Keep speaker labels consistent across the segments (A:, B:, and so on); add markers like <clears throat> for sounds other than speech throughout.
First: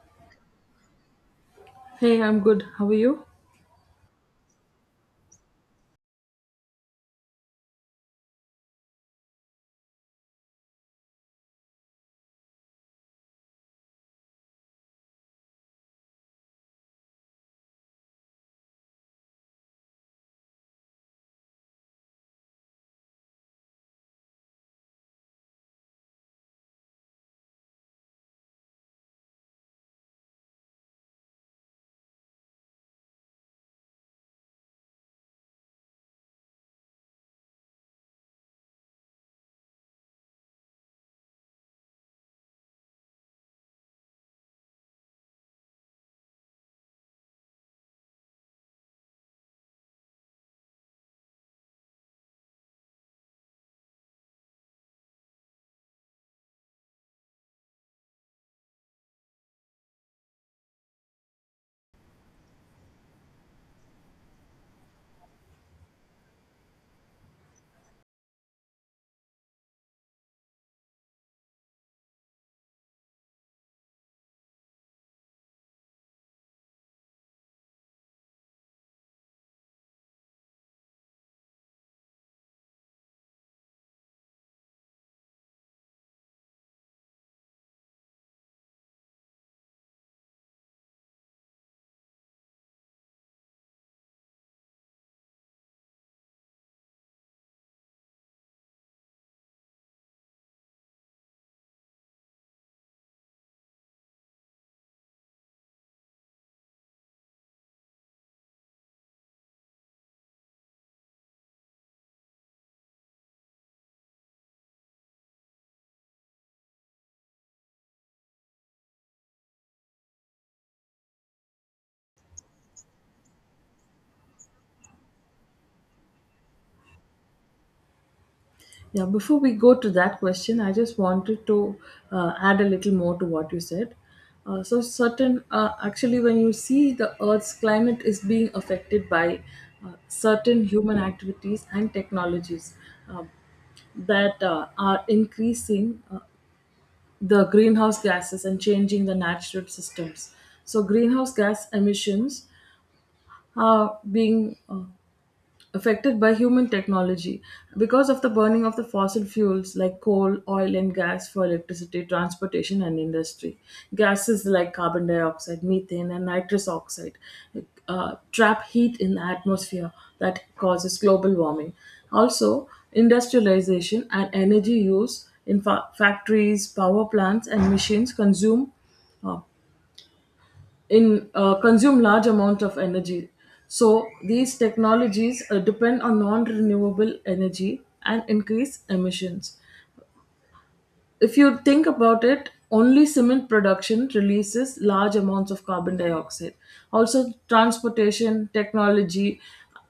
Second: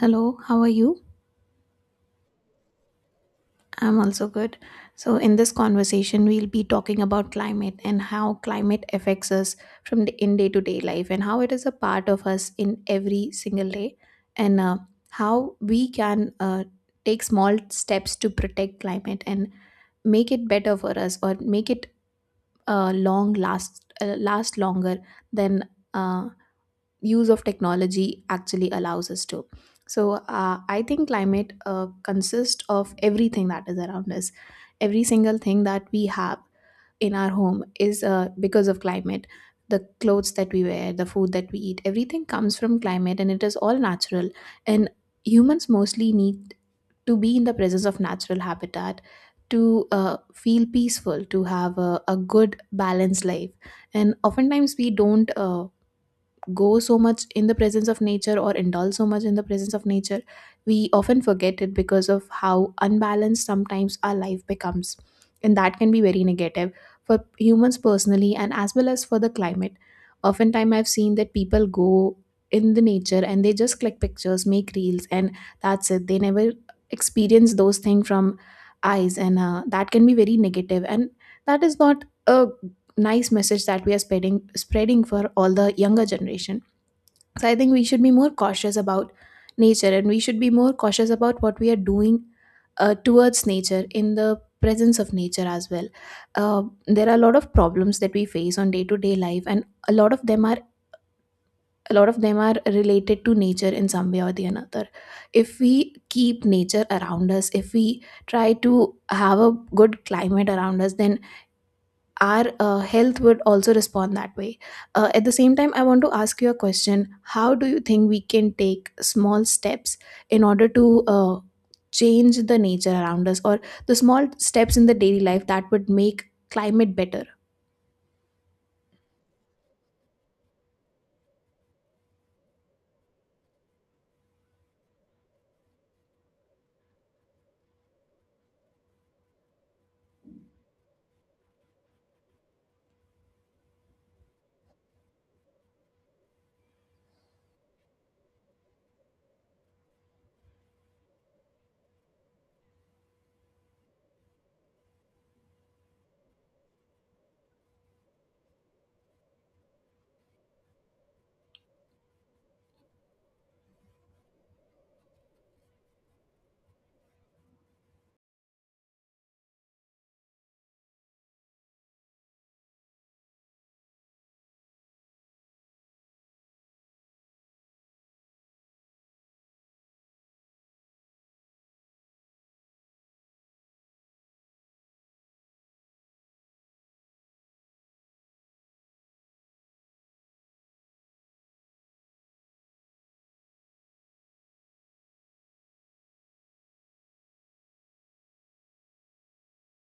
A: Hello, how are you?
B: Hey, I'm good. How are you?
A: I'm also good. So, in this conversation, we'll be talking about climate and how climate affects us from the in day to day life and how it is a part of us in every single day and how we can take small steps to protect climate and make it better for us or make it long last last longer than uh, use of technology actually allows us to. So I think climate consists of everything that is around us. Every single thing that we have in our home is because of climate. The clothes that we wear, the food that we eat, everything comes from climate and it is all natural. And humans mostly need to be in the presence of natural habitat to feel peaceful, to have a good, balanced life. And oftentimes we don't go so much in the presence of nature or indulge so much in the presence of nature, we often forget it because of how unbalanced sometimes our life becomes. And that can be very negative for humans personally and as well as for the climate. Oftentimes, I've seen that people go in the nature and they just click pictures, make reels, and that's it. They never experience those things from eyes, and that can be very negative. And that is not a nice message that we are spreading for all the younger generation. So I think we should be more cautious about nature and we should be more cautious about what we are doing towards nature, in the presence of nature as well. There are a lot of problems that we face on day to day life, and a lot of them are a lot of them are related to nature in some way or the another. If we keep nature around us, if we try to have a good climate around us, then our health would also respond that way. At the same time, I want to ask you a question. How do you think we can take small steps in order to change the nature around us, or the small steps in the daily life that would make climate better?
B: Yeah, before we go to that question, I just wanted to add a little more to what you said. So, certain actually, when you see the Earth's climate is being affected by certain human activities and technologies uh, that are increasing the greenhouse gases and changing the natural systems. So, greenhouse gas emissions are being affected by human technology because of the burning of the fossil fuels like coal, oil, and gas for electricity, transportation, and industry. Gases like carbon dioxide, methane, and nitrous oxide trap heat in the atmosphere that causes global warming. Also, industrialization and energy use in factories, power plants, and machines consume uh, in consume large amount of energy, so these technologies depend on non renewable energy and increase emissions. If you think about it, only cement production releases large amounts of carbon dioxide. Also, transportation, technology,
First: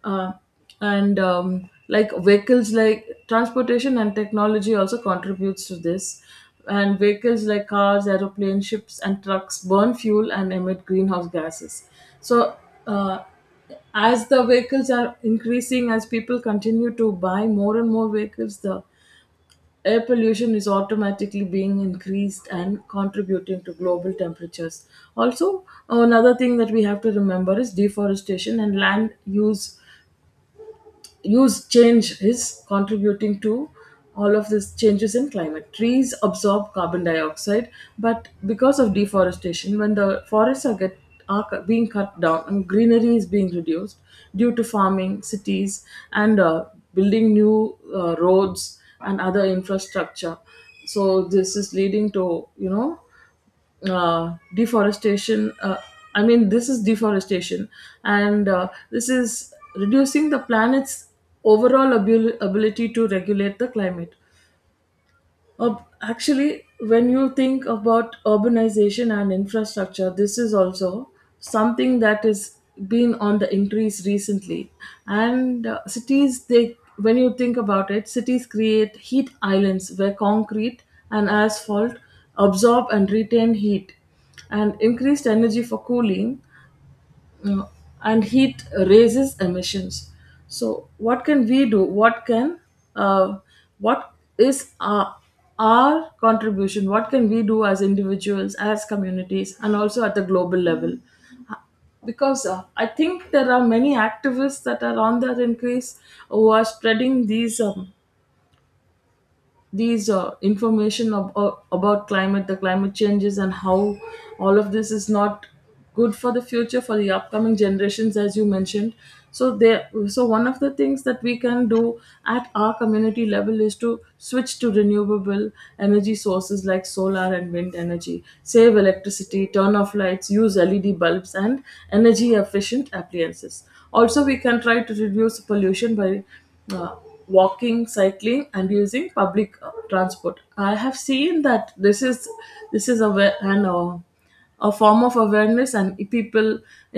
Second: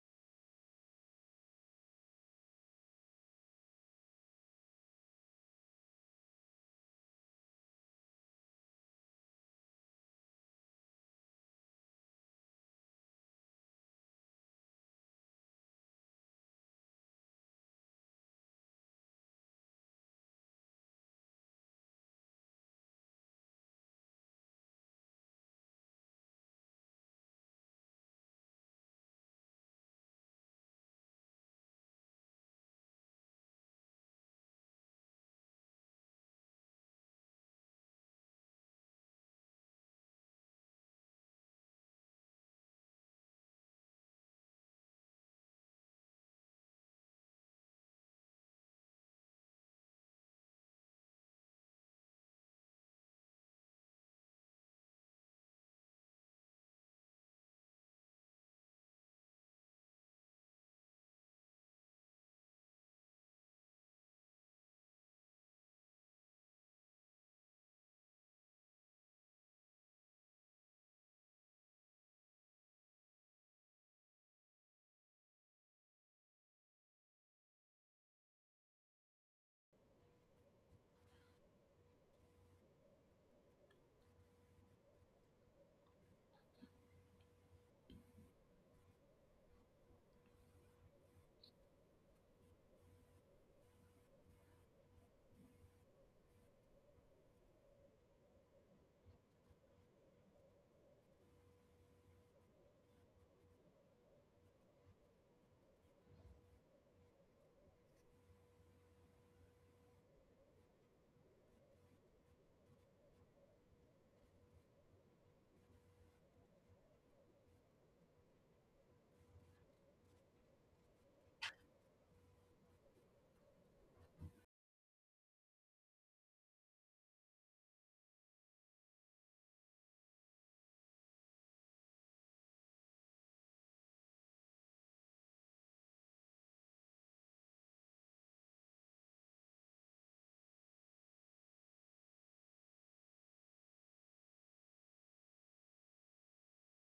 B: uh, and like vehicles, like transportation and technology, also contributes to this. And vehicles like cars, aeroplanes, ships, and trucks burn fuel and emit greenhouse gases. So, uh, as the vehicles are increasing, as people continue to buy more and more vehicles, the air pollution is automatically being increased and contributing to global temperatures. Also, another thing that we have to remember is deforestation and land use change is contributing to all of these changes in climate. Trees absorb carbon dioxide, but because of deforestation, when the forests are get are cu- being cut down and greenery is being reduced due to farming, cities, and building new roads and other infrastructure. So this is leading to, deforestation. I mean, this is deforestation, and this is reducing the planet's overall ability to regulate the climate. Actually, when you think about urbanization and infrastructure, this is also something that has been on the increase recently. And cities, they when you think about it, cities create heat islands where concrete and asphalt absorb and retain heat and increased energy for cooling uh, and heat raises emissions. So what can we do? Uh, what is our contribution? What can we do as individuals, as communities, and also at the global level? Because I think there are many activists that are on that increase who are spreading these information, about climate the climate changes, and how all of this is not good for the future, for the upcoming generations, as you mentioned. So there so one of the things that we can do at our community level is to switch to renewable energy sources like solar and wind energy. Save electricity, turn off lights, use LED bulbs, and energy efficient appliances. Also, we can try to reduce pollution by uh, walking, cycling, and using public transport. I have seen that this is a wa- an a form of awareness, and people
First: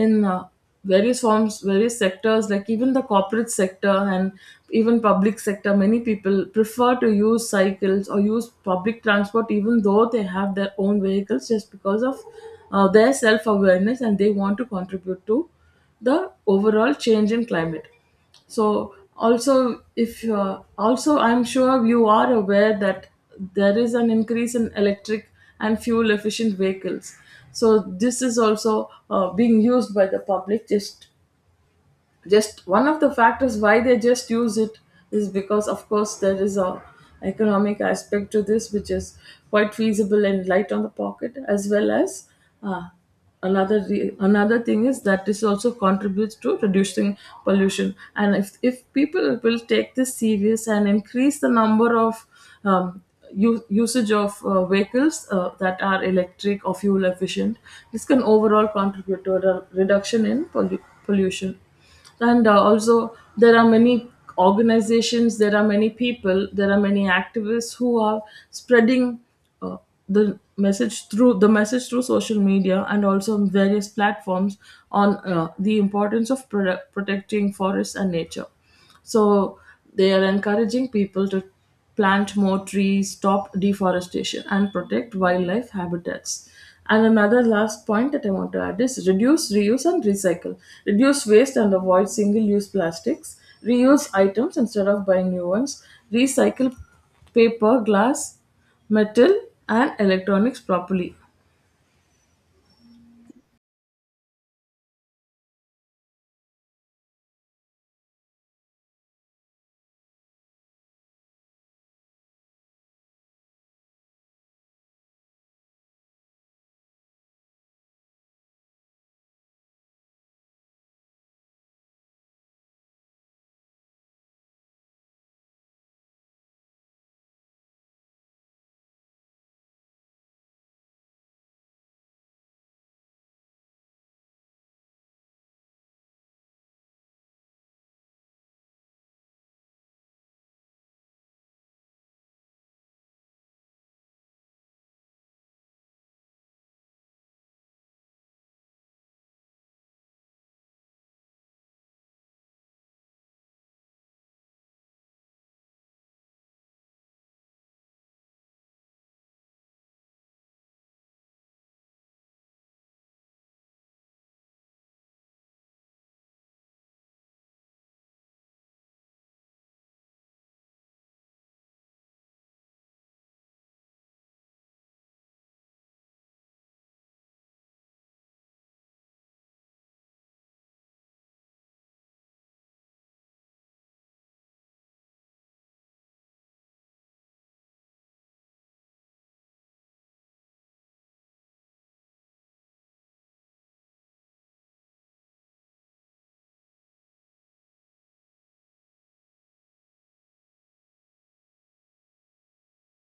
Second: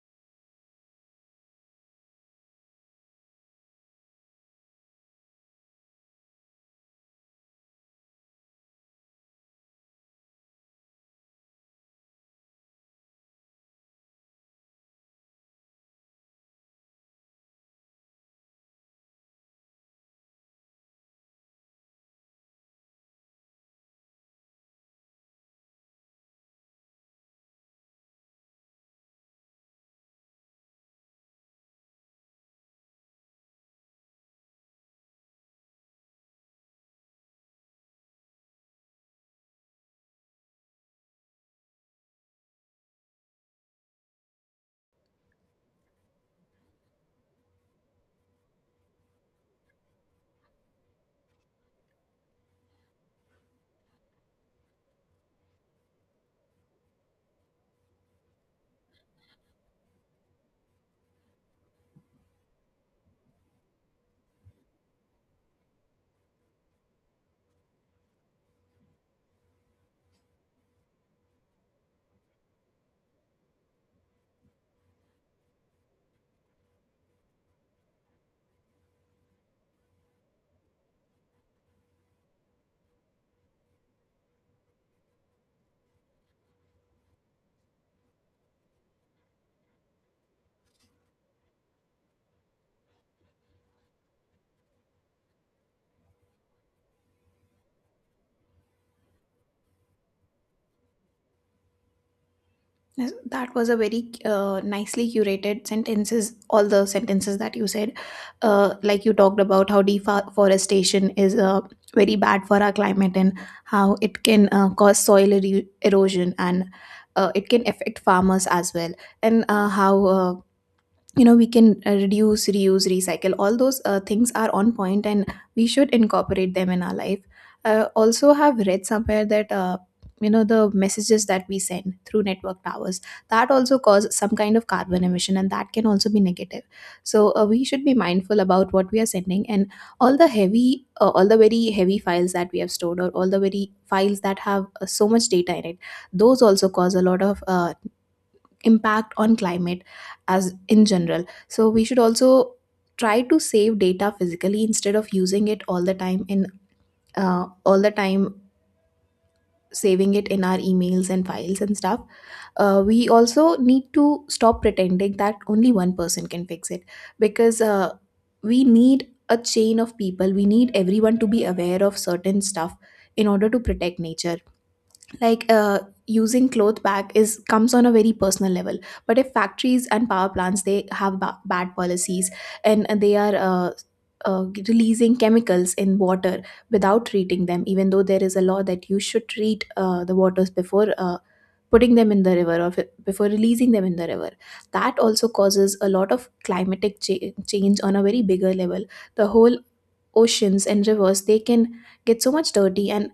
B: in various forms, various sectors, like even the corporate sector and even public sector. Many people prefer to use cycles or use public transport even though they have their own vehicles, just because of their self awareness, and they want to contribute to the overall change in climate. So also, if also I'm sure you are aware that there is an increase in electric and fuel efficient vehicles. So this is also being used by the public, just one of the factors why they just use it is because, of course, there is a economic aspect to this, which is quite feasible and light on the pocket, as well as, uh, another thing is that this also contributes to reducing pollution. And if people will take this serious and increase the number of um, usage of vehicles that are electric or fuel efficient, this can overall contribute to a reduction in pollution. And also, there are many organizations, there are many people, there are many activists who are spreading uh, the message through social media and also on various platforms, on the importance of protecting forests and nature. So they are encouraging people to plant more trees, stop deforestation, and protect wildlife habitats. And another last point that I want to add is reduce, reuse, and recycle. Reduce waste and avoid single use plastics. Reuse items instead of buying new ones. Recycle paper, glass, metal, and electronics properly.
A: Yes, that was a very nicely curated sentences. All the sentences that you said, like you talked about how deforestation is very bad for our climate, and how it can cause erosion, and it can affect farmers as well, and how you know we can reduce, reuse, recycle. All those things are on point and we should incorporate them in our life. Also have read somewhere that you know the messages that we send through network towers, that also cause some kind of carbon emission and that can also be negative. So we should be mindful about what we are sending, and all the heavy all the very heavy files that we have stored, or all the very files that have so much data in it, those also cause a lot of impact on climate as in general. So we should also try to save data physically instead of using it all the time, saving it in our emails and files and stuff. We also need to stop pretending that only one person can fix it, because we need a chain of people, we need everyone to be aware of certain stuff in order to protect nature. Like, using cloth bag is comes on a very personal level, but if factories and power plants, they have bad policies, and they are releasing chemicals in water without treating them, even though there is a law that you should treat the waters before putting them in the river, or before releasing them in the river. That also causes a lot of change on a very bigger level. The whole oceans and rivers, they can get so much dirty, and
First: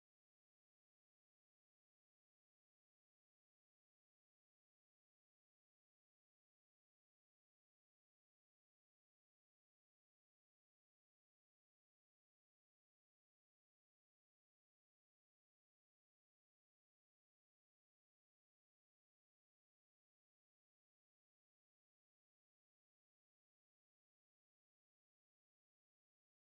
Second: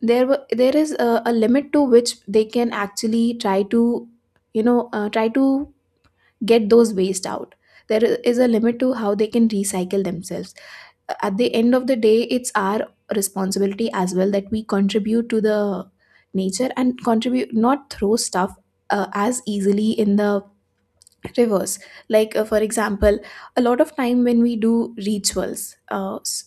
A: there is a limit to which they can actually try to, you know, try to get those waste out. There is a limit to how they can recycle themselves. At the end of the day, it's our responsibility as well that we contribute to the nature, and contribute, not throw stuff as easily in the reverse. Like, for example, a lot of time when we do rituals, uh, s-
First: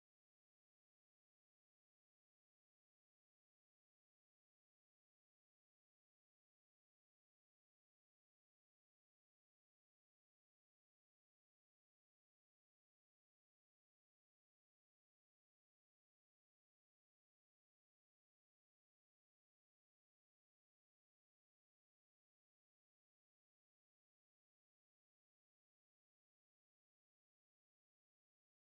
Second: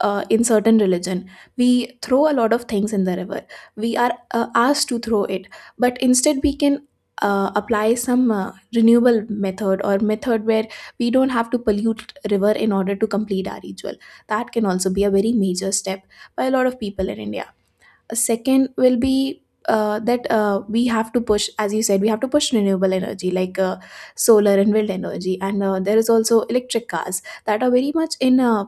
A: uh, in certain religion, we throw a lot of things in the river. We are asked to throw it, but instead we can apply some renewable method, or method where we don't have to pollute river in order to complete our ritual. That can also be a very major step by a lot of people in India. A second will be that we have to push, as you said, we have to push renewable energy like solar and wind energy, and there is also electric cars that are very much in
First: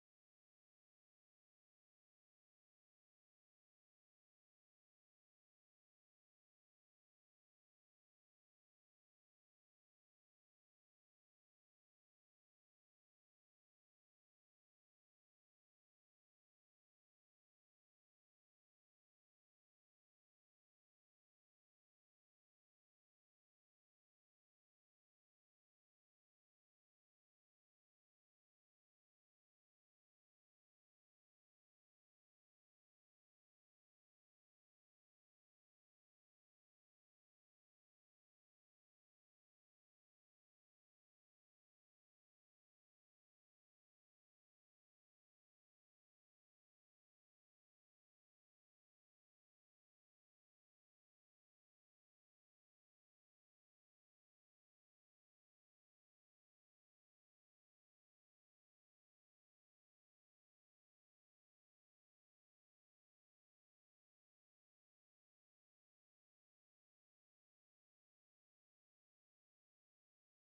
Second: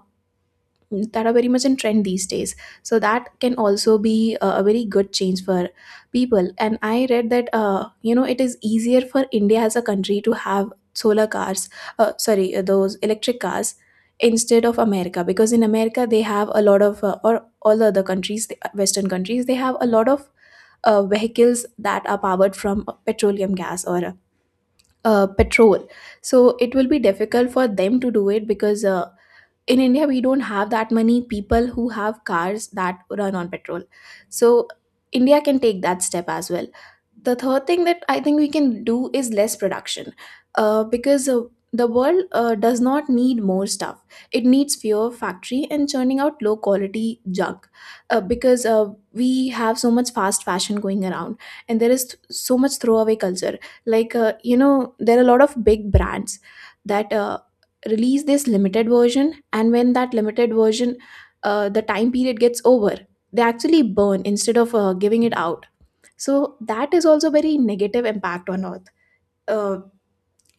A: that are very much in trend these days. So that can also be a very good change for people. And I read that you know, it is easier for India as a country to have solar cars, sorry those electric cars, instead of America. Because in America, they have a lot of or all the other countries, the western countries, they have a lot of vehicles that are powered from petroleum gas, or petrol. So it will be difficult for them to do it, because in India, we don't have that many people who have cars that run on petrol. So, India can take that step as well. The third thing that I think we can do is less production, because the world does not need more stuff. It needs fewer factory and churning out low quality junk, because we have so much fast fashion going around, and there is so much throwaway culture. Like, you know, there are a lot of big brands that release this limited version, and when that limited version the time period gets over, they actually burn instead of giving it out. So that is also very negative impact on earth uh,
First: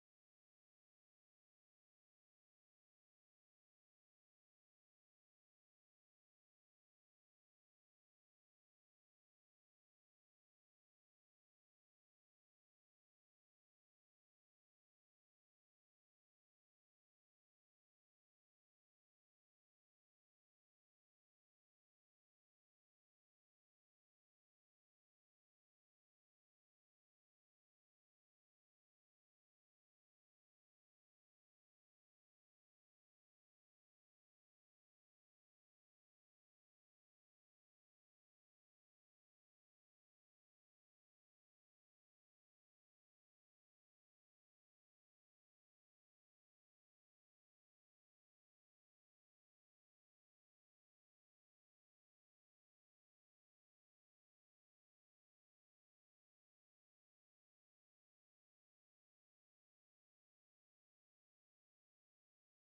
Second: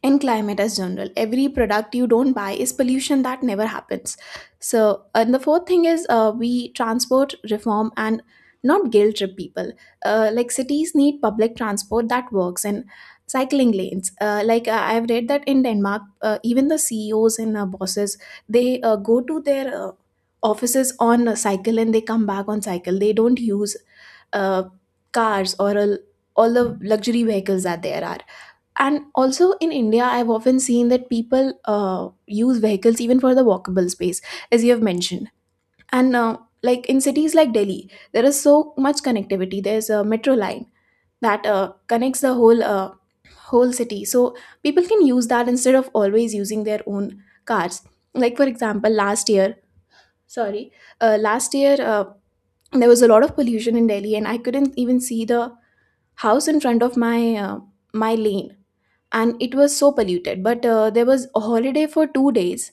A: in climate as general. Every product you don't buy is pollution that never happens. So, and the fourth thing is we transport reform and not guilt trip people. Like cities need public transport that works and cycling lanes. I've read that in Denmark, even the CEOs and bosses, they go to their offices on a cycle and they come back on cycle. They don't use uh, cars or all the luxury vehicles that there are. And also in India, I've often seen that people use vehicles even for the walkable space, as you have mentioned. And like in cities like Delhi, there is so much connectivity. There's a metro line that connects the whole whole city. So people can use that instead of always using their own cars. Like for example, last year, sorry, last year, there was a lot of pollution in Delhi and I couldn't even see the house in front of my uh, my lane, and it was so polluted. But there was a holiday for 2 days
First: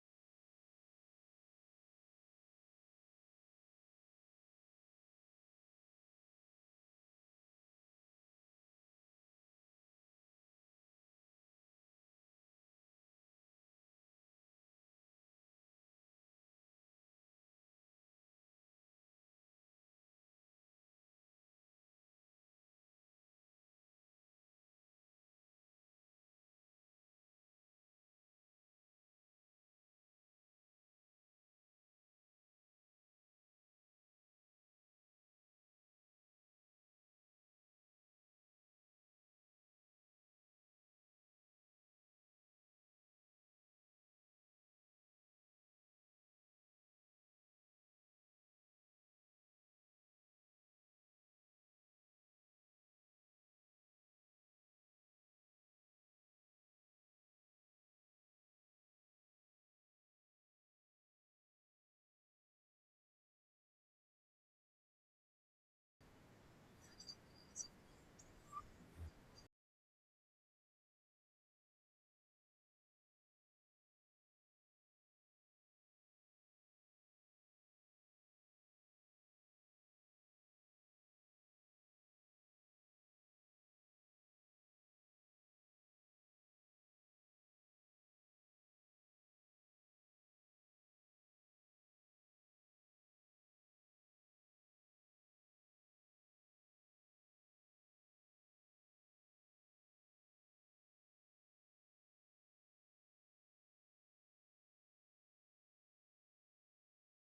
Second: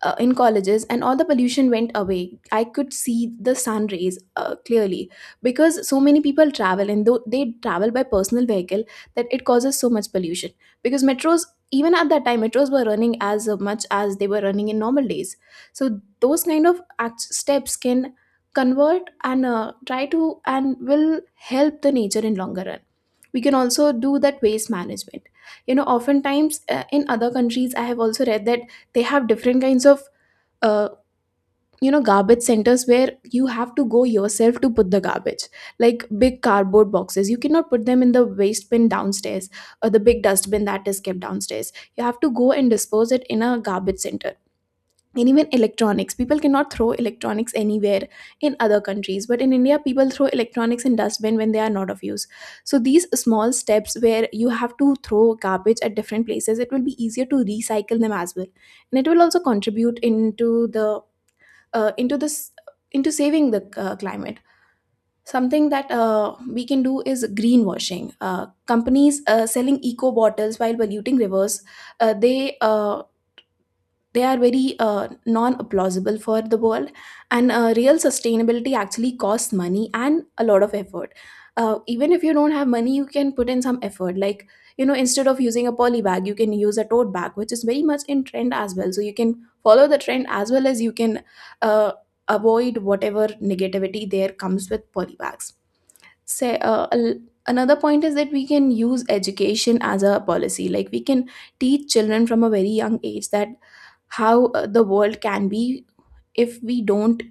A: in colleges, and all the pollution went away. I could see the sun rays clearly because so many people travel, and though they travel by personal vehicle, that it causes so much pollution. Because metros, even at that time, metros were running as much as they were running in normal days. So those kind of steps can convert and try to and will help the nature in longer run. We can also do that waste management. You know, oftentimes in other countries I have also read that they have different kinds of uh, garbage centers where you have to go yourself to put the garbage. Like, big cardboard boxes, you cannot put them in the waste bin downstairs, or the big dustbin that is kept downstairs. You have to go and dispose it in a garbage center. And even electronics, people cannot throw electronics anywhere in other countries, but in India, people throw electronics in dustbin when they are not of use. So these small steps, where you have to throw garbage at different places, it will be easier to recycle them as well, and it will also contribute into the uh, into this into saving the climate. Something that we can do is greenwashing, companies selling eco bottles while polluting rivers. uh, they uh, they are very non-plausible for the world, and real sustainability actually costs money and a lot of effort. Even if you don't have money, you can put in some effort, like, instead of using a poly bag, you can use a tote bag, which is very much in trend as well, so you can follow the trend as well as you can uh, avoid whatever negativity there comes with poly bags. say uh, al- Another point is that we can use education as a policy. Like, we can teach children from a very young age that how the world can be if we don't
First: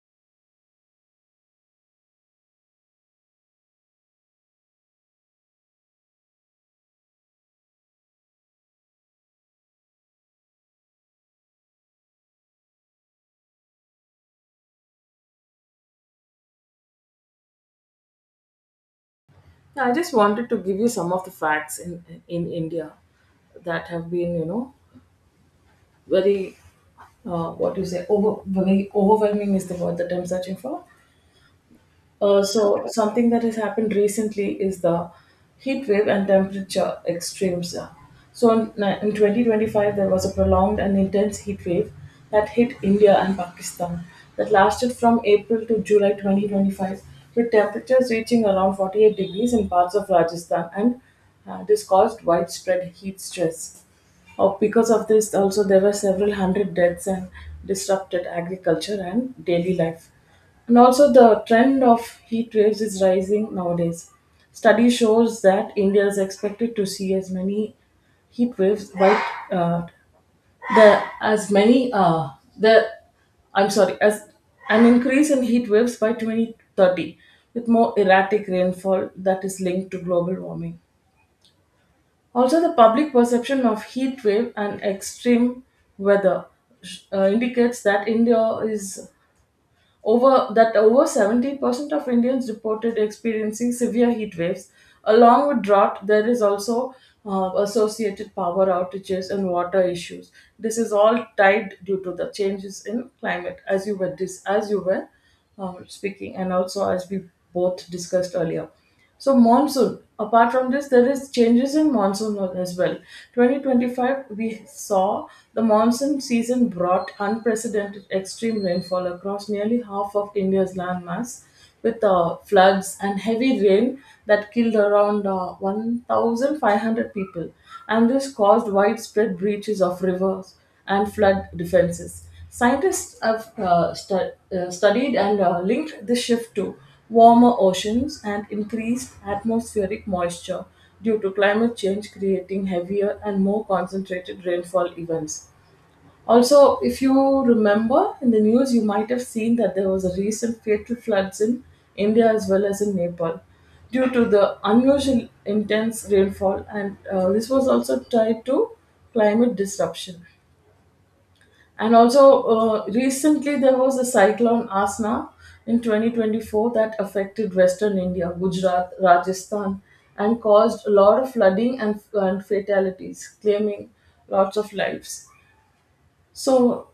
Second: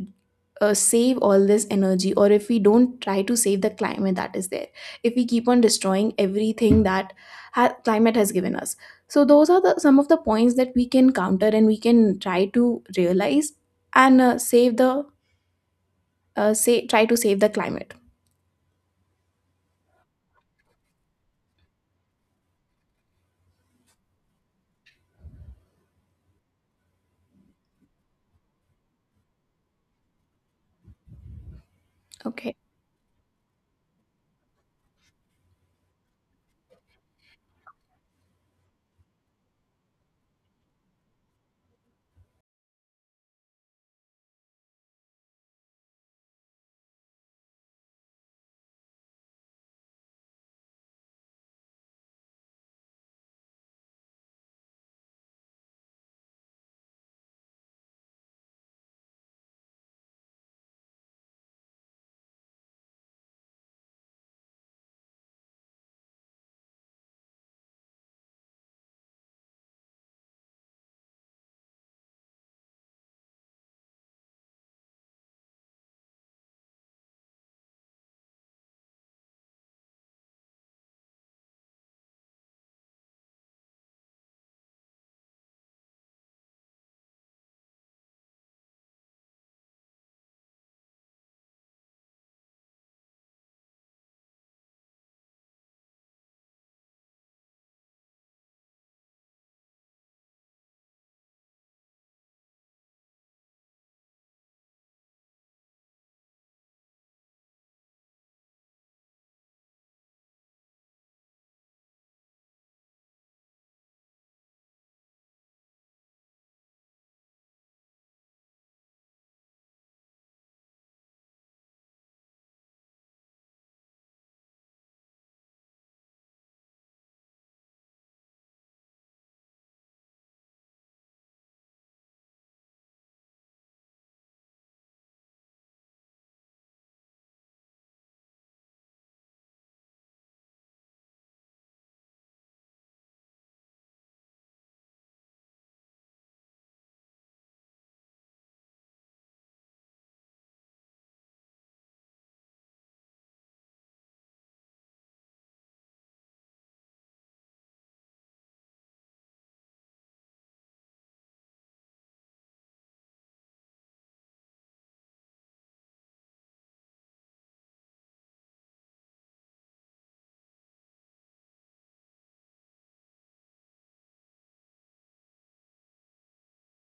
A: save all this energy, or if we don't try to save the climate that is there, if we keep on destroying everything that climate has given us. So those are the some of the points that we can counter, and we can try to realize and save the say try to save the climate.
B: I just wanted to give you some of the facts in India that have been, very, what do you say, over very overwhelming is the word that I'm searching for.
A: Okay.
B: So something that has happened recently is the heat wave and temperature extremes. So in 2025 there was a prolonged and intense heat wave that hit India and Pakistan, that lasted from April to July 2025, with temperatures reaching around 48 degrees in parts of Rajasthan. And this caused widespread heat stress. Oh, because of this, also there were several hundred deaths and disrupted agriculture and daily life. And also, the trend of heat waves is rising nowadays. Study shows that India is expected to see as many heat waves, white, uh, the as many the I'm sorry, as an increase in heat waves by 2030, with more erratic rainfall that is linked to global warming. Also, the public perception of heat wave and extreme weather indicates that India is, over 70% of Indians reported experiencing severe heat waves. Along with drought, there is also associated power outages and water issues. This is all tied due to the changes in climate, as as you were speaking, and also as we both discussed earlier. So, monsoon. Apart from this, there is changes in monsoon as well. 2025, we saw the monsoon season brought unprecedented extreme rainfall across nearly half of India's landmass, with floods and heavy rain that killed around 1,500 people, and this caused widespread breaches of rivers and flood defenses. Scientists have studied and linked this shift to warmer oceans and increased atmospheric moisture due to climate change, creating heavier and more concentrated rainfall events. Also, if you remember in the news, you might have seen that there was a recent fatal floods in India as well as in Nepal due to the unusual intense rainfall, and this was also tied to climate disruption. And also, recently there was a cyclone Asna in 2024 that affected Western India, Gujarat, Rajasthan, and caused a lot of flooding and fatalities, claiming lots of lives. So,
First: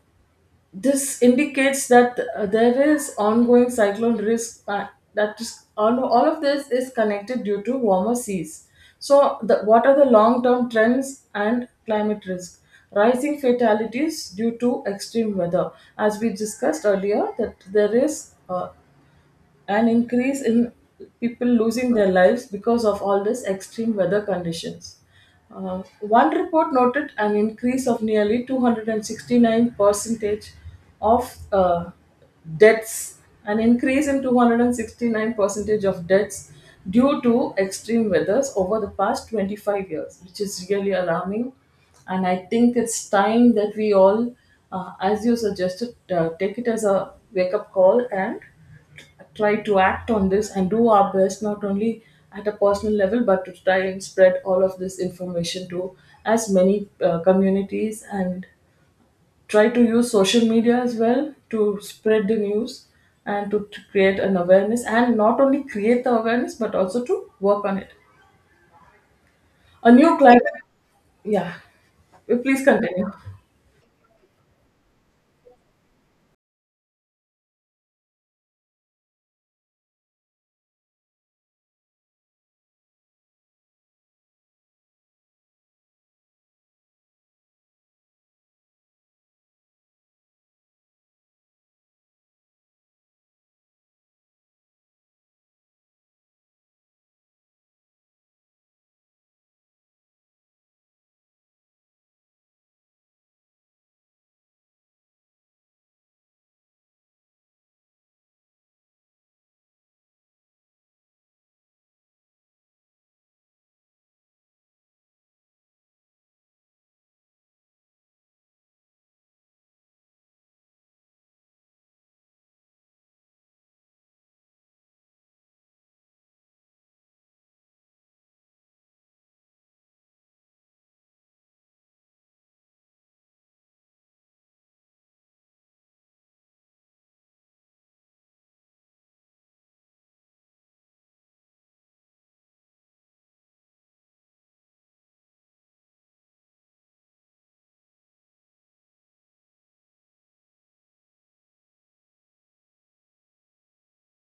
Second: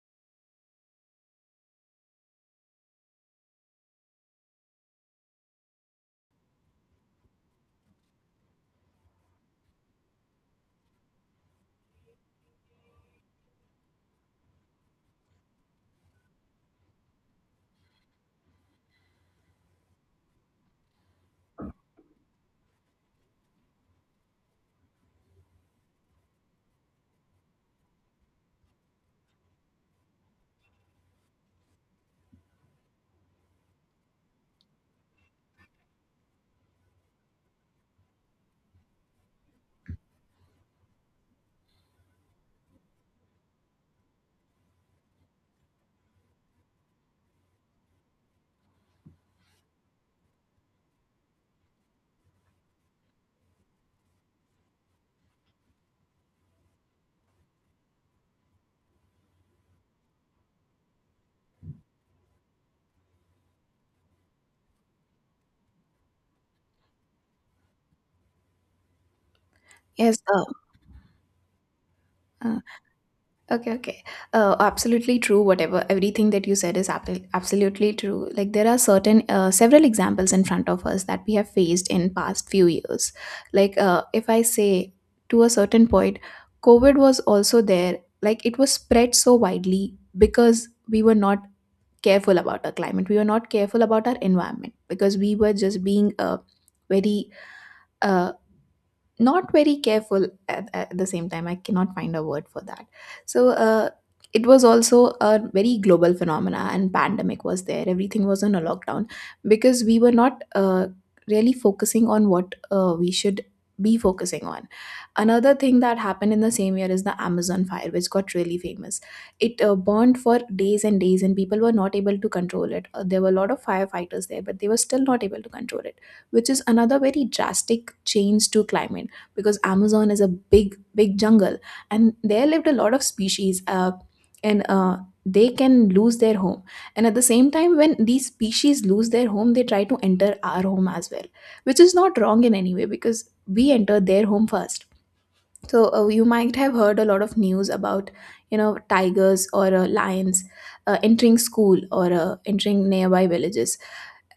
B: this indicates that there is ongoing cyclone risk, that is, all of this is connected due to warmer seas. So what are the long term trends and climate risk? Rising fatalities due to extreme weather, as we discussed earlier, that there is an increase in people losing their lives because of all these extreme weather conditions. One report noted an increase of nearly 269 percentage of deaths, an increase in 269 percentage of deaths due to extreme weathers over the past 25 years, which is really alarming. And I think it's time that we all, as you suggested, take it as a wake up call and try to act on this and do our best, not only at a personal level but to try and spread all of this information to as many communities, and try to use social media as well to spread the news, and to create an awareness, and not only create the awareness but also to work on it. A new
A: Yes.
B: climate. Yeah.
A: Uh,
B: Please continue.
A: Okay, okay. Absolutely true. Whatever, everything that you said is absolutely true. Like, there are several examples in front of us that we have faced in past few years. Like, if I say, to a certain point, COVID was also there. Like, it was spread so widely because we were not careful about our climate. We were not careful about our environment because we were just being very, uh, not very careful, at the same time I cannot find a word for that. So it was also a very global phenomena, and pandemic was there, everything was on a lockdown because we were not really focusing on what we should be focusing on. Another thing that happened in the same year is the Amazon fire, which got really famous. It burned for days and days, and people were not able to control it. There were a lot of firefighters there, but they were still not able to control it, which is another very drastic change to climate, because Amazon is a big big jungle, and there lived a lot of species. And They can lose their home, and at the same time, when these species lose their home, they try to enter our home as well, which is not wrong in any way, because we enter their home first. So you might have heard a lot of news about, tigers or lions entering school, or entering nearby villages,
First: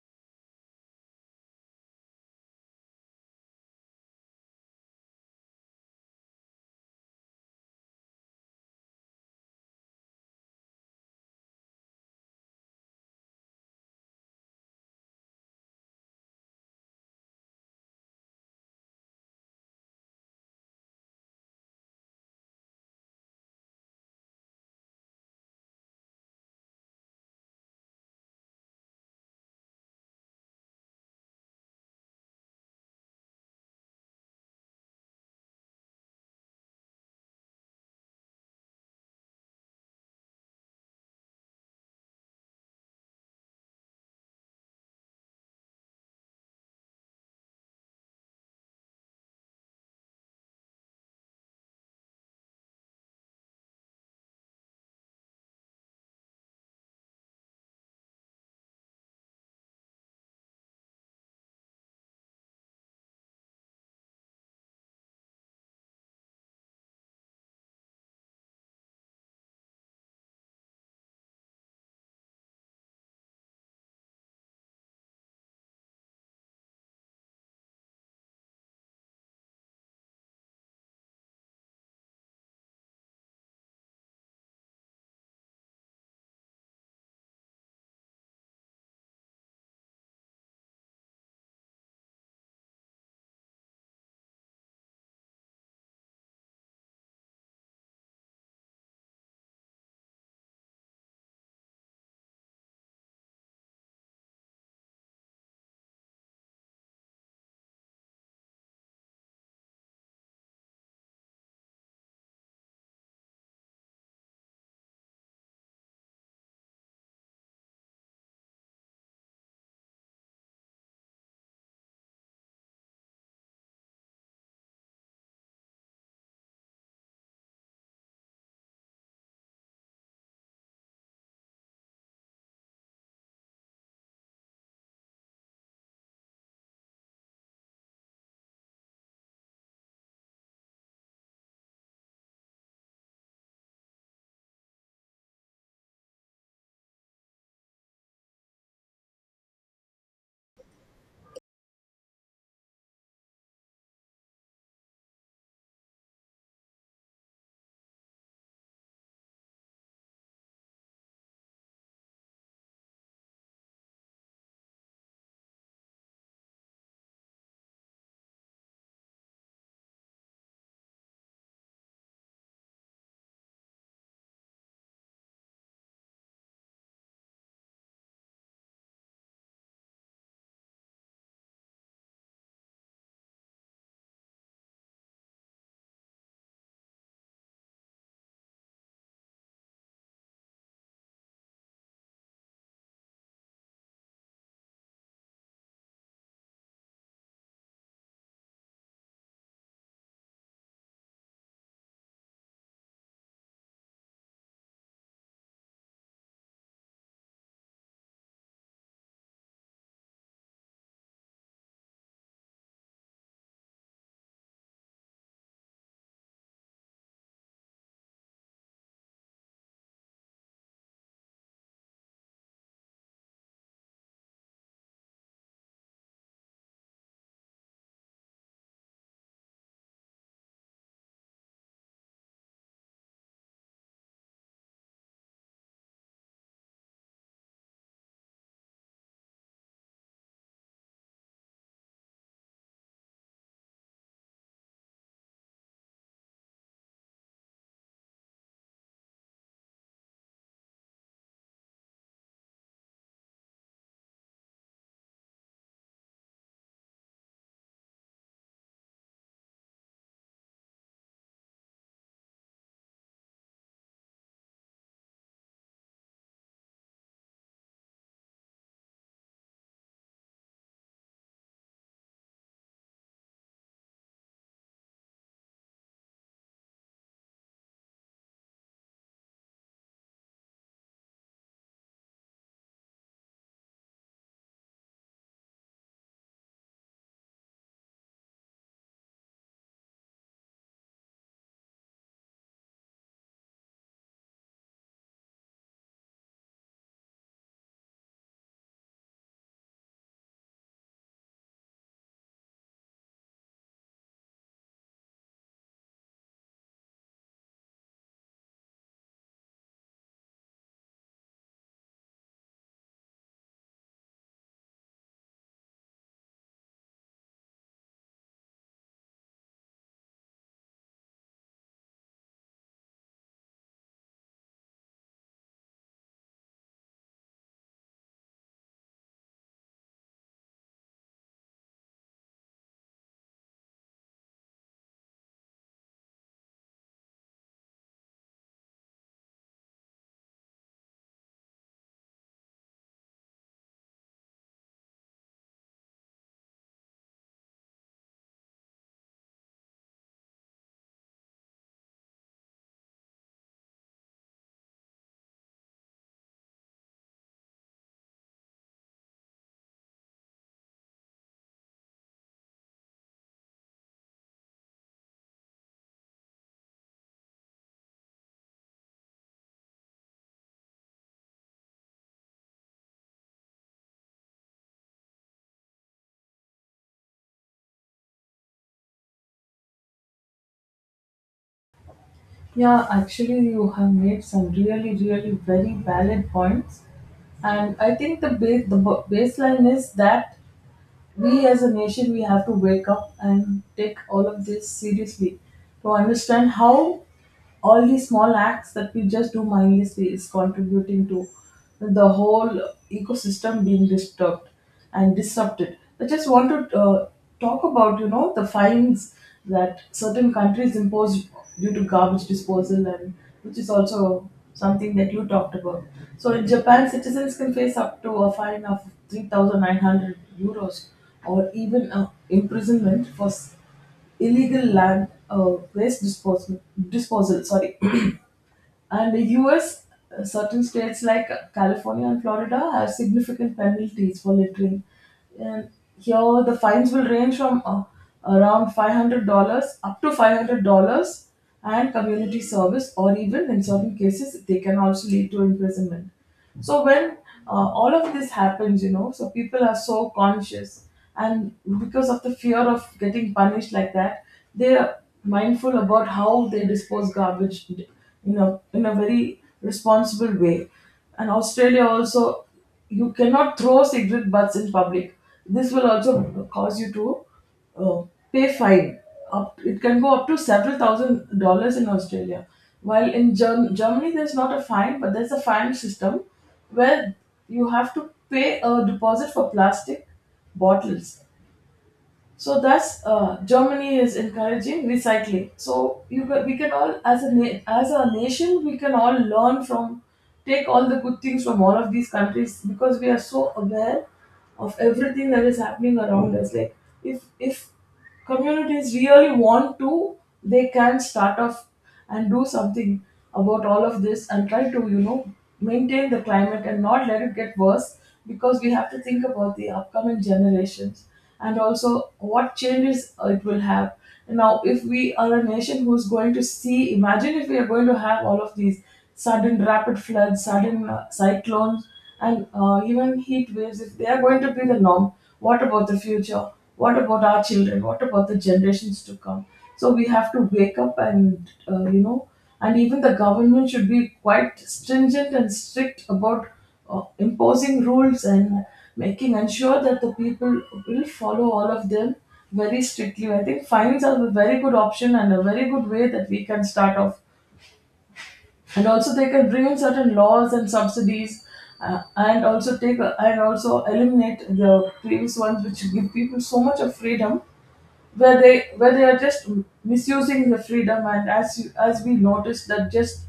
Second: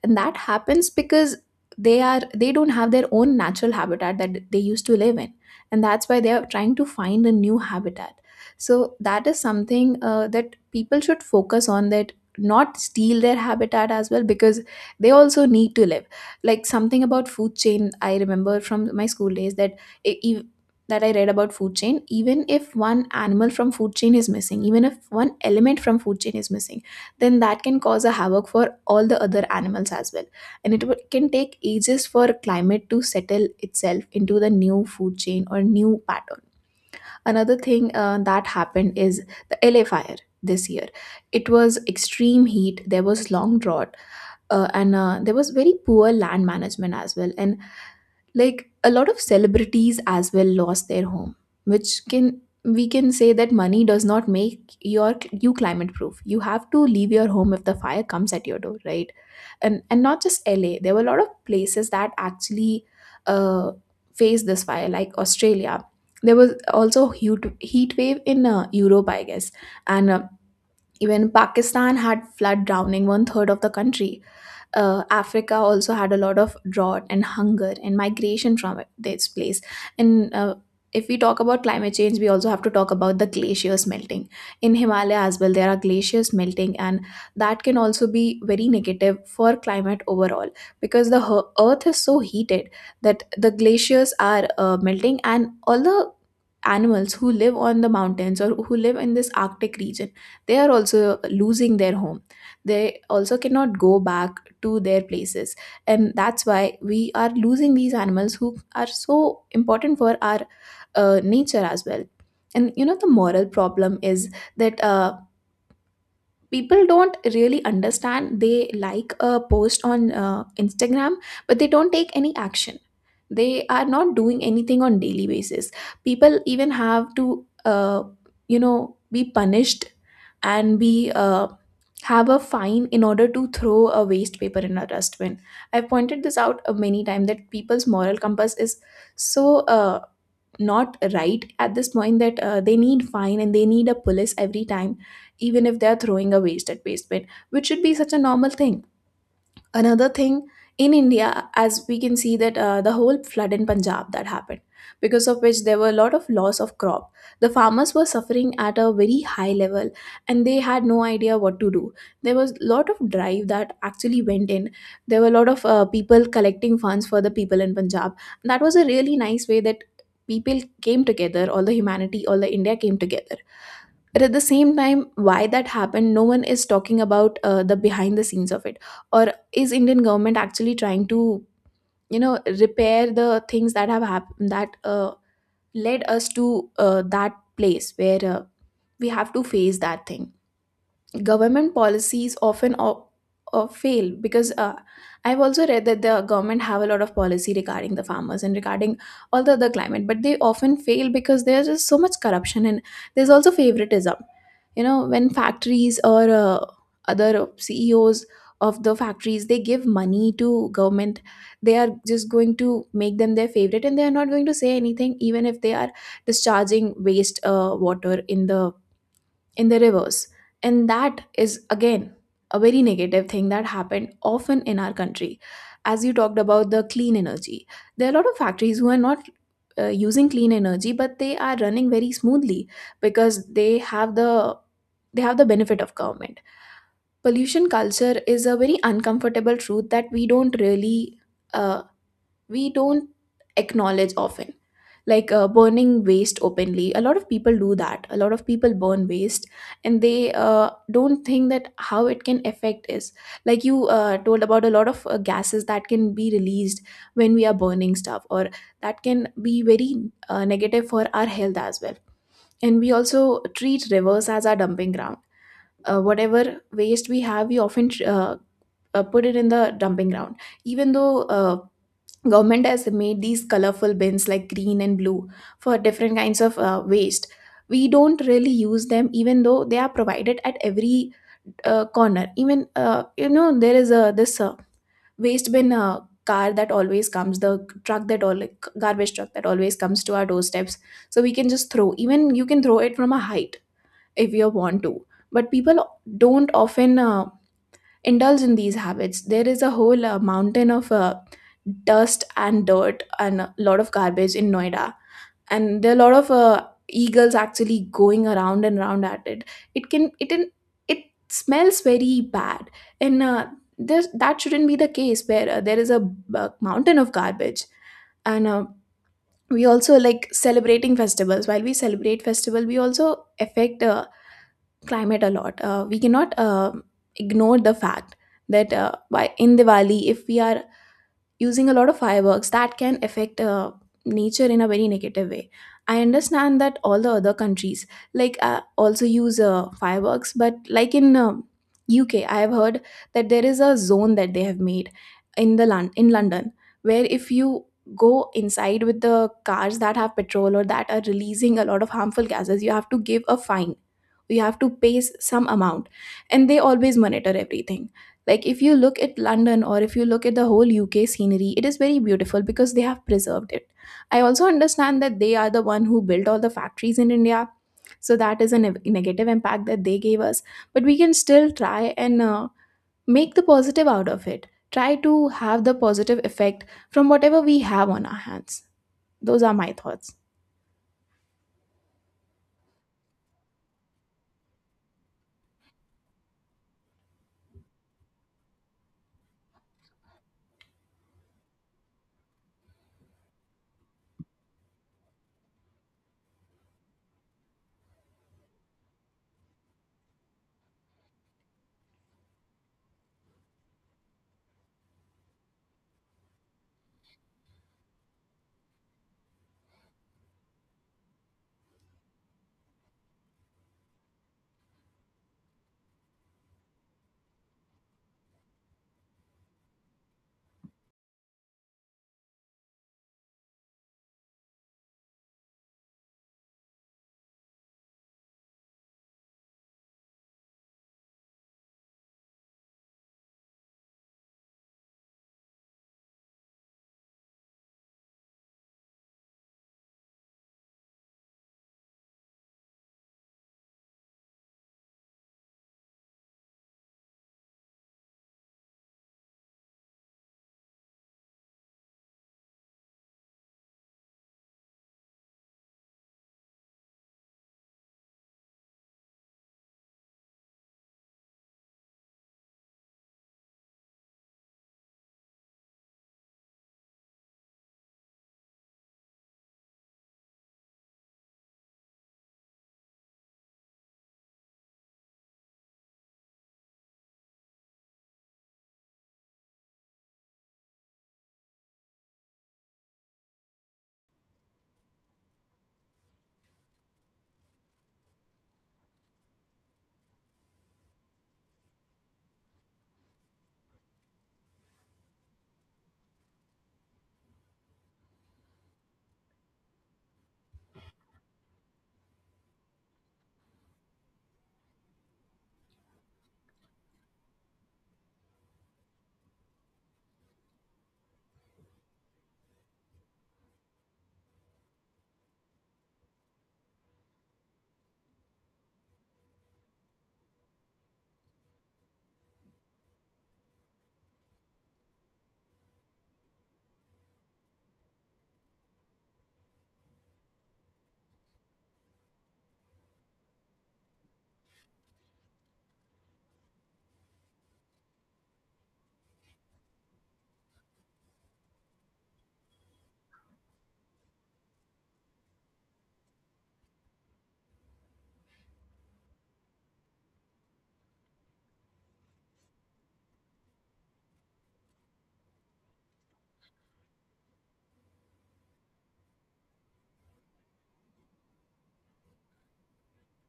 A: and that happens because they don't have their own natural habitat that they used to live in, and that's why they are trying to find a new habitat. So that is something that people should focus on, that not steal their habitat as well, because they also need to live. Like, something about food chain I remember from my school days, that e- e- that I read about food chain, even if one animal from food chain is missing, even if one element from food chain is missing, then that can cause a havoc for all the other animals as well. And it can take ages for climate to settle itself into the new food chain or new pattern. Another thing that happened is the LA fire this year. It was extreme heat, there was long drought, and there was very poor land management as well. And, like, a lot of celebrities as well lost their home, which can we can say that money does not make your you climate proof. You have to leave your home if the fire comes at your door, right? And not just LA, there were a lot of places that actually uh faced this fire, like Australia. There was also huge heat wave in Europe, I guess. And even Pakistan had flood, drowning one third of the country. Africa also had a lot of drought and hunger and migration from this place. And if we talk about climate change, we also have to talk about the glaciers melting. In Himalaya as well, there are glaciers melting, and that can also be very negative for climate overall, because the earth is so heated that the glaciers are melting, and all the animals who live on the mountains, or who live in this Arctic region, they are also losing their home, they also cannot go back to their places, and that's why we are losing these animals who are so important for our nature as well. And, the moral problem is that people don't really understand. They like a post on Instagram, but they don't take any action. They are not doing anything on daily basis. People even have to be punished, and be have a fine in order to throw a waste paper in a dustbin. I've pointed this out many times, that people's moral compass is so not right at this point, that they need fine, and they need a police every time, even if they're throwing a waste at waste bin, which should be such a normal thing. Another thing, in India, as we can see that the whole flood in Punjab that happened, because of which there were a lot of loss of crop. The farmers were suffering at a very high level, and they had no idea what to do. There was a lot of drive that actually went in, there were a lot of people collecting funds for the people in Punjab. That was a really nice way, that people came together, all the humanity, all the India came together. But at the same time, why that happened, no one is talking about the behind the scenes of it. Or, is Indian government actually trying to repair the things that have happened, that led us to that place where we have to face that thing. Government policies often fail, because I've also read that the government have a lot of policy regarding the farmers and regarding all the other climate, but they often fail because there's just so much corruption, and there's also favoritism. You know, when factories or other CEOs of the factories, they give money to government, they are just going to make them their favorite, and they are not going to say anything, even if they are discharging waste water in the rivers. And that is, again, a very negative thing that happened often in our country. As you talked about the clean energy, there are a lot of factories who are not using clean energy, but they are running very smoothly because they have the benefit of government. Pollution culture is a very uncomfortable truth that we don't really uh, we don't acknowledge often. Like, burning waste openly, a lot of people do that, a lot of people burn waste, and they don't think that how it can affect is. Like, you told about a lot of gases that can be released when we are burning stuff, or that can be very negative for our health as well. And we also treat rivers as our dumping ground. Whatever waste we have, we often put it in the dumping ground. Even though government has made these colorful bins, like green and blue, for different kinds of waste, we don't really use them, even though they are provided at every corner. Even, there is a this waste bin, car that always comes, the truck, that all, like, garbage truck that always comes to our doorsteps, so we can just throw, even you can throw it from a height if you want to, but people don't often indulge in these habits. There is a whole mountain of dust and dirt and a lot of garbage in Noida. And there are a lot of eagles actually going around and around at it. It can, it, can- it smells very bad. And that shouldn't be the case where there is a, mountain of garbage. And we also, like, celebrating festivals, while we celebrate festival, we also affect the climate a lot. We cannot ignore the fact that by in Diwali, if we are using a lot of fireworks, that can affect nature in a very negative way. I understand that all the other countries, like, also use fireworks, but, like, in UK, I have heard that there is a zone that they have made in the in London, where if you go inside with the cars that have petrol, or that are releasing a lot of harmful gases, you have to give a fine. You have to pay some amount, and they always monitor everything. Like, if you look at London, or if you look at the whole UK scenery, it is very beautiful, because they have preserved it. I also understand that they are the one who built all the factories in India. So that is a negative impact that they gave us. But we can still try and make the positive out of it. Try to have the positive effect from whatever we have on our hands. Those are my thoughts.
B: Yeah, actually, you have made some really, really very valid points, and I think the base the ba- baseline is that we as a nation, we have to wake up and take all of this seriously to understand how all these small acts that we just do mindlessly is contributing to the whole ecosystem being disturbed and disrupted. I just want to talk about, the fines that certain countries impose due to garbage disposal, and which is also something that you talked about. So in Japan, citizens can face up to a fine of €3,900, or even imprisonment for illegal land waste disposal, sorry. <clears throat> And the US, certain states like California and Florida have significant penalties for littering. And here, the fines will range from around $500 up to $500, and community service, or even in certain cases, they can also lead to imprisonment. So when all of this happens, so people are so conscious, and because of the fear of getting punished like that, they are mindful about how they dispose garbage, in a very responsible way. And Australia also, you cannot throw cigarette butts in public. This will also cause you to, oh, pay fine. It can go up to several thousand dollars in Australia. While in Germany, there's not a fine, but there's a fine system where you have to pay a deposit for plastic bottles. So thus, Germany is encouraging recycling. So we can all, as a as a nation, we can all take all the good things from all of these countries because we are so aware of everything that is happening around us. Like if communities really want to, they can start off and do something about all of this and try to, maintain the climate and not let it get worse, because we have to think about the upcoming generations and also what changes it will have. Now, if we are a nation who's going to see, imagine if we are going to have all of these sudden rapid floods, sudden cyclones, and even heat waves, if they are going to be the norm, what about the future? What about our children? What about the generations to come? So we have to wake up, and even the government should be quite stringent and strict about imposing rules and making ensure that the people will follow all of them very strictly. I think fines are a very good option and a very good way that we can start off. And also, they can bring in certain laws and subsidies, and also eliminate the previous ones, which give people so much of freedom where they are just misusing the freedom. And as we noticed, that just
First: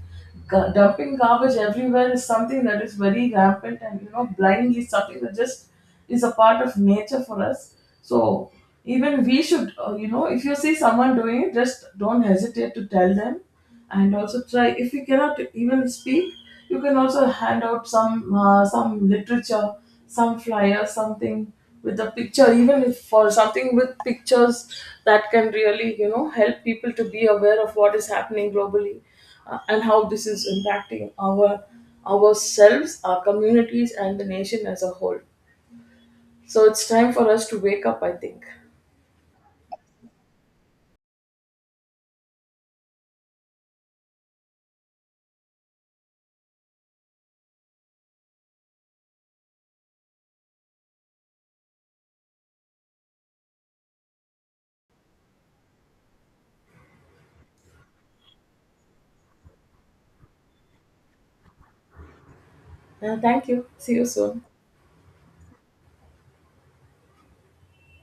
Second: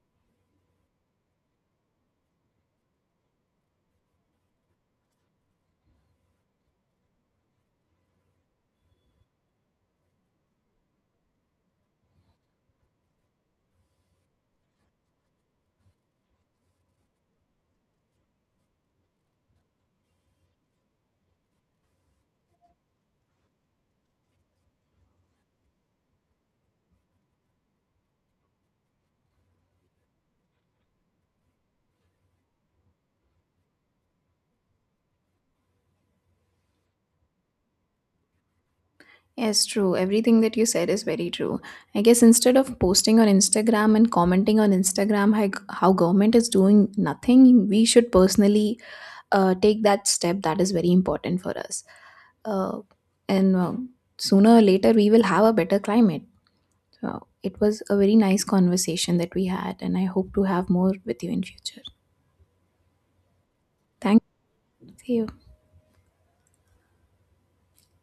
B: dumping garbage everywhere is something that is very rampant, and, blindly, is something that just is a part of nature for us. So even we should, if you see someone doing it, just don't hesitate to tell them. And also try, if you cannot even speak, you can also hand out some literature, some flyer, something with a picture, even if for something with pictures, that can really, help people to be aware of what is happening globally, and how this is impacting ourselves, our communities, and the nation as a whole. So it's time for us to wake up, I think.
A: Yes, true. Everything that you said is very true. I guess instead of posting on Instagram and commenting on Instagram how government is doing nothing, we should personally take that step. That is very important for us. Uh, and sooner or later, we will have a better climate. So it was a very nice conversation that we had, and I hope to have more with you in future.
B: Thank you. See you
A: Thank
B: soon.
A: you.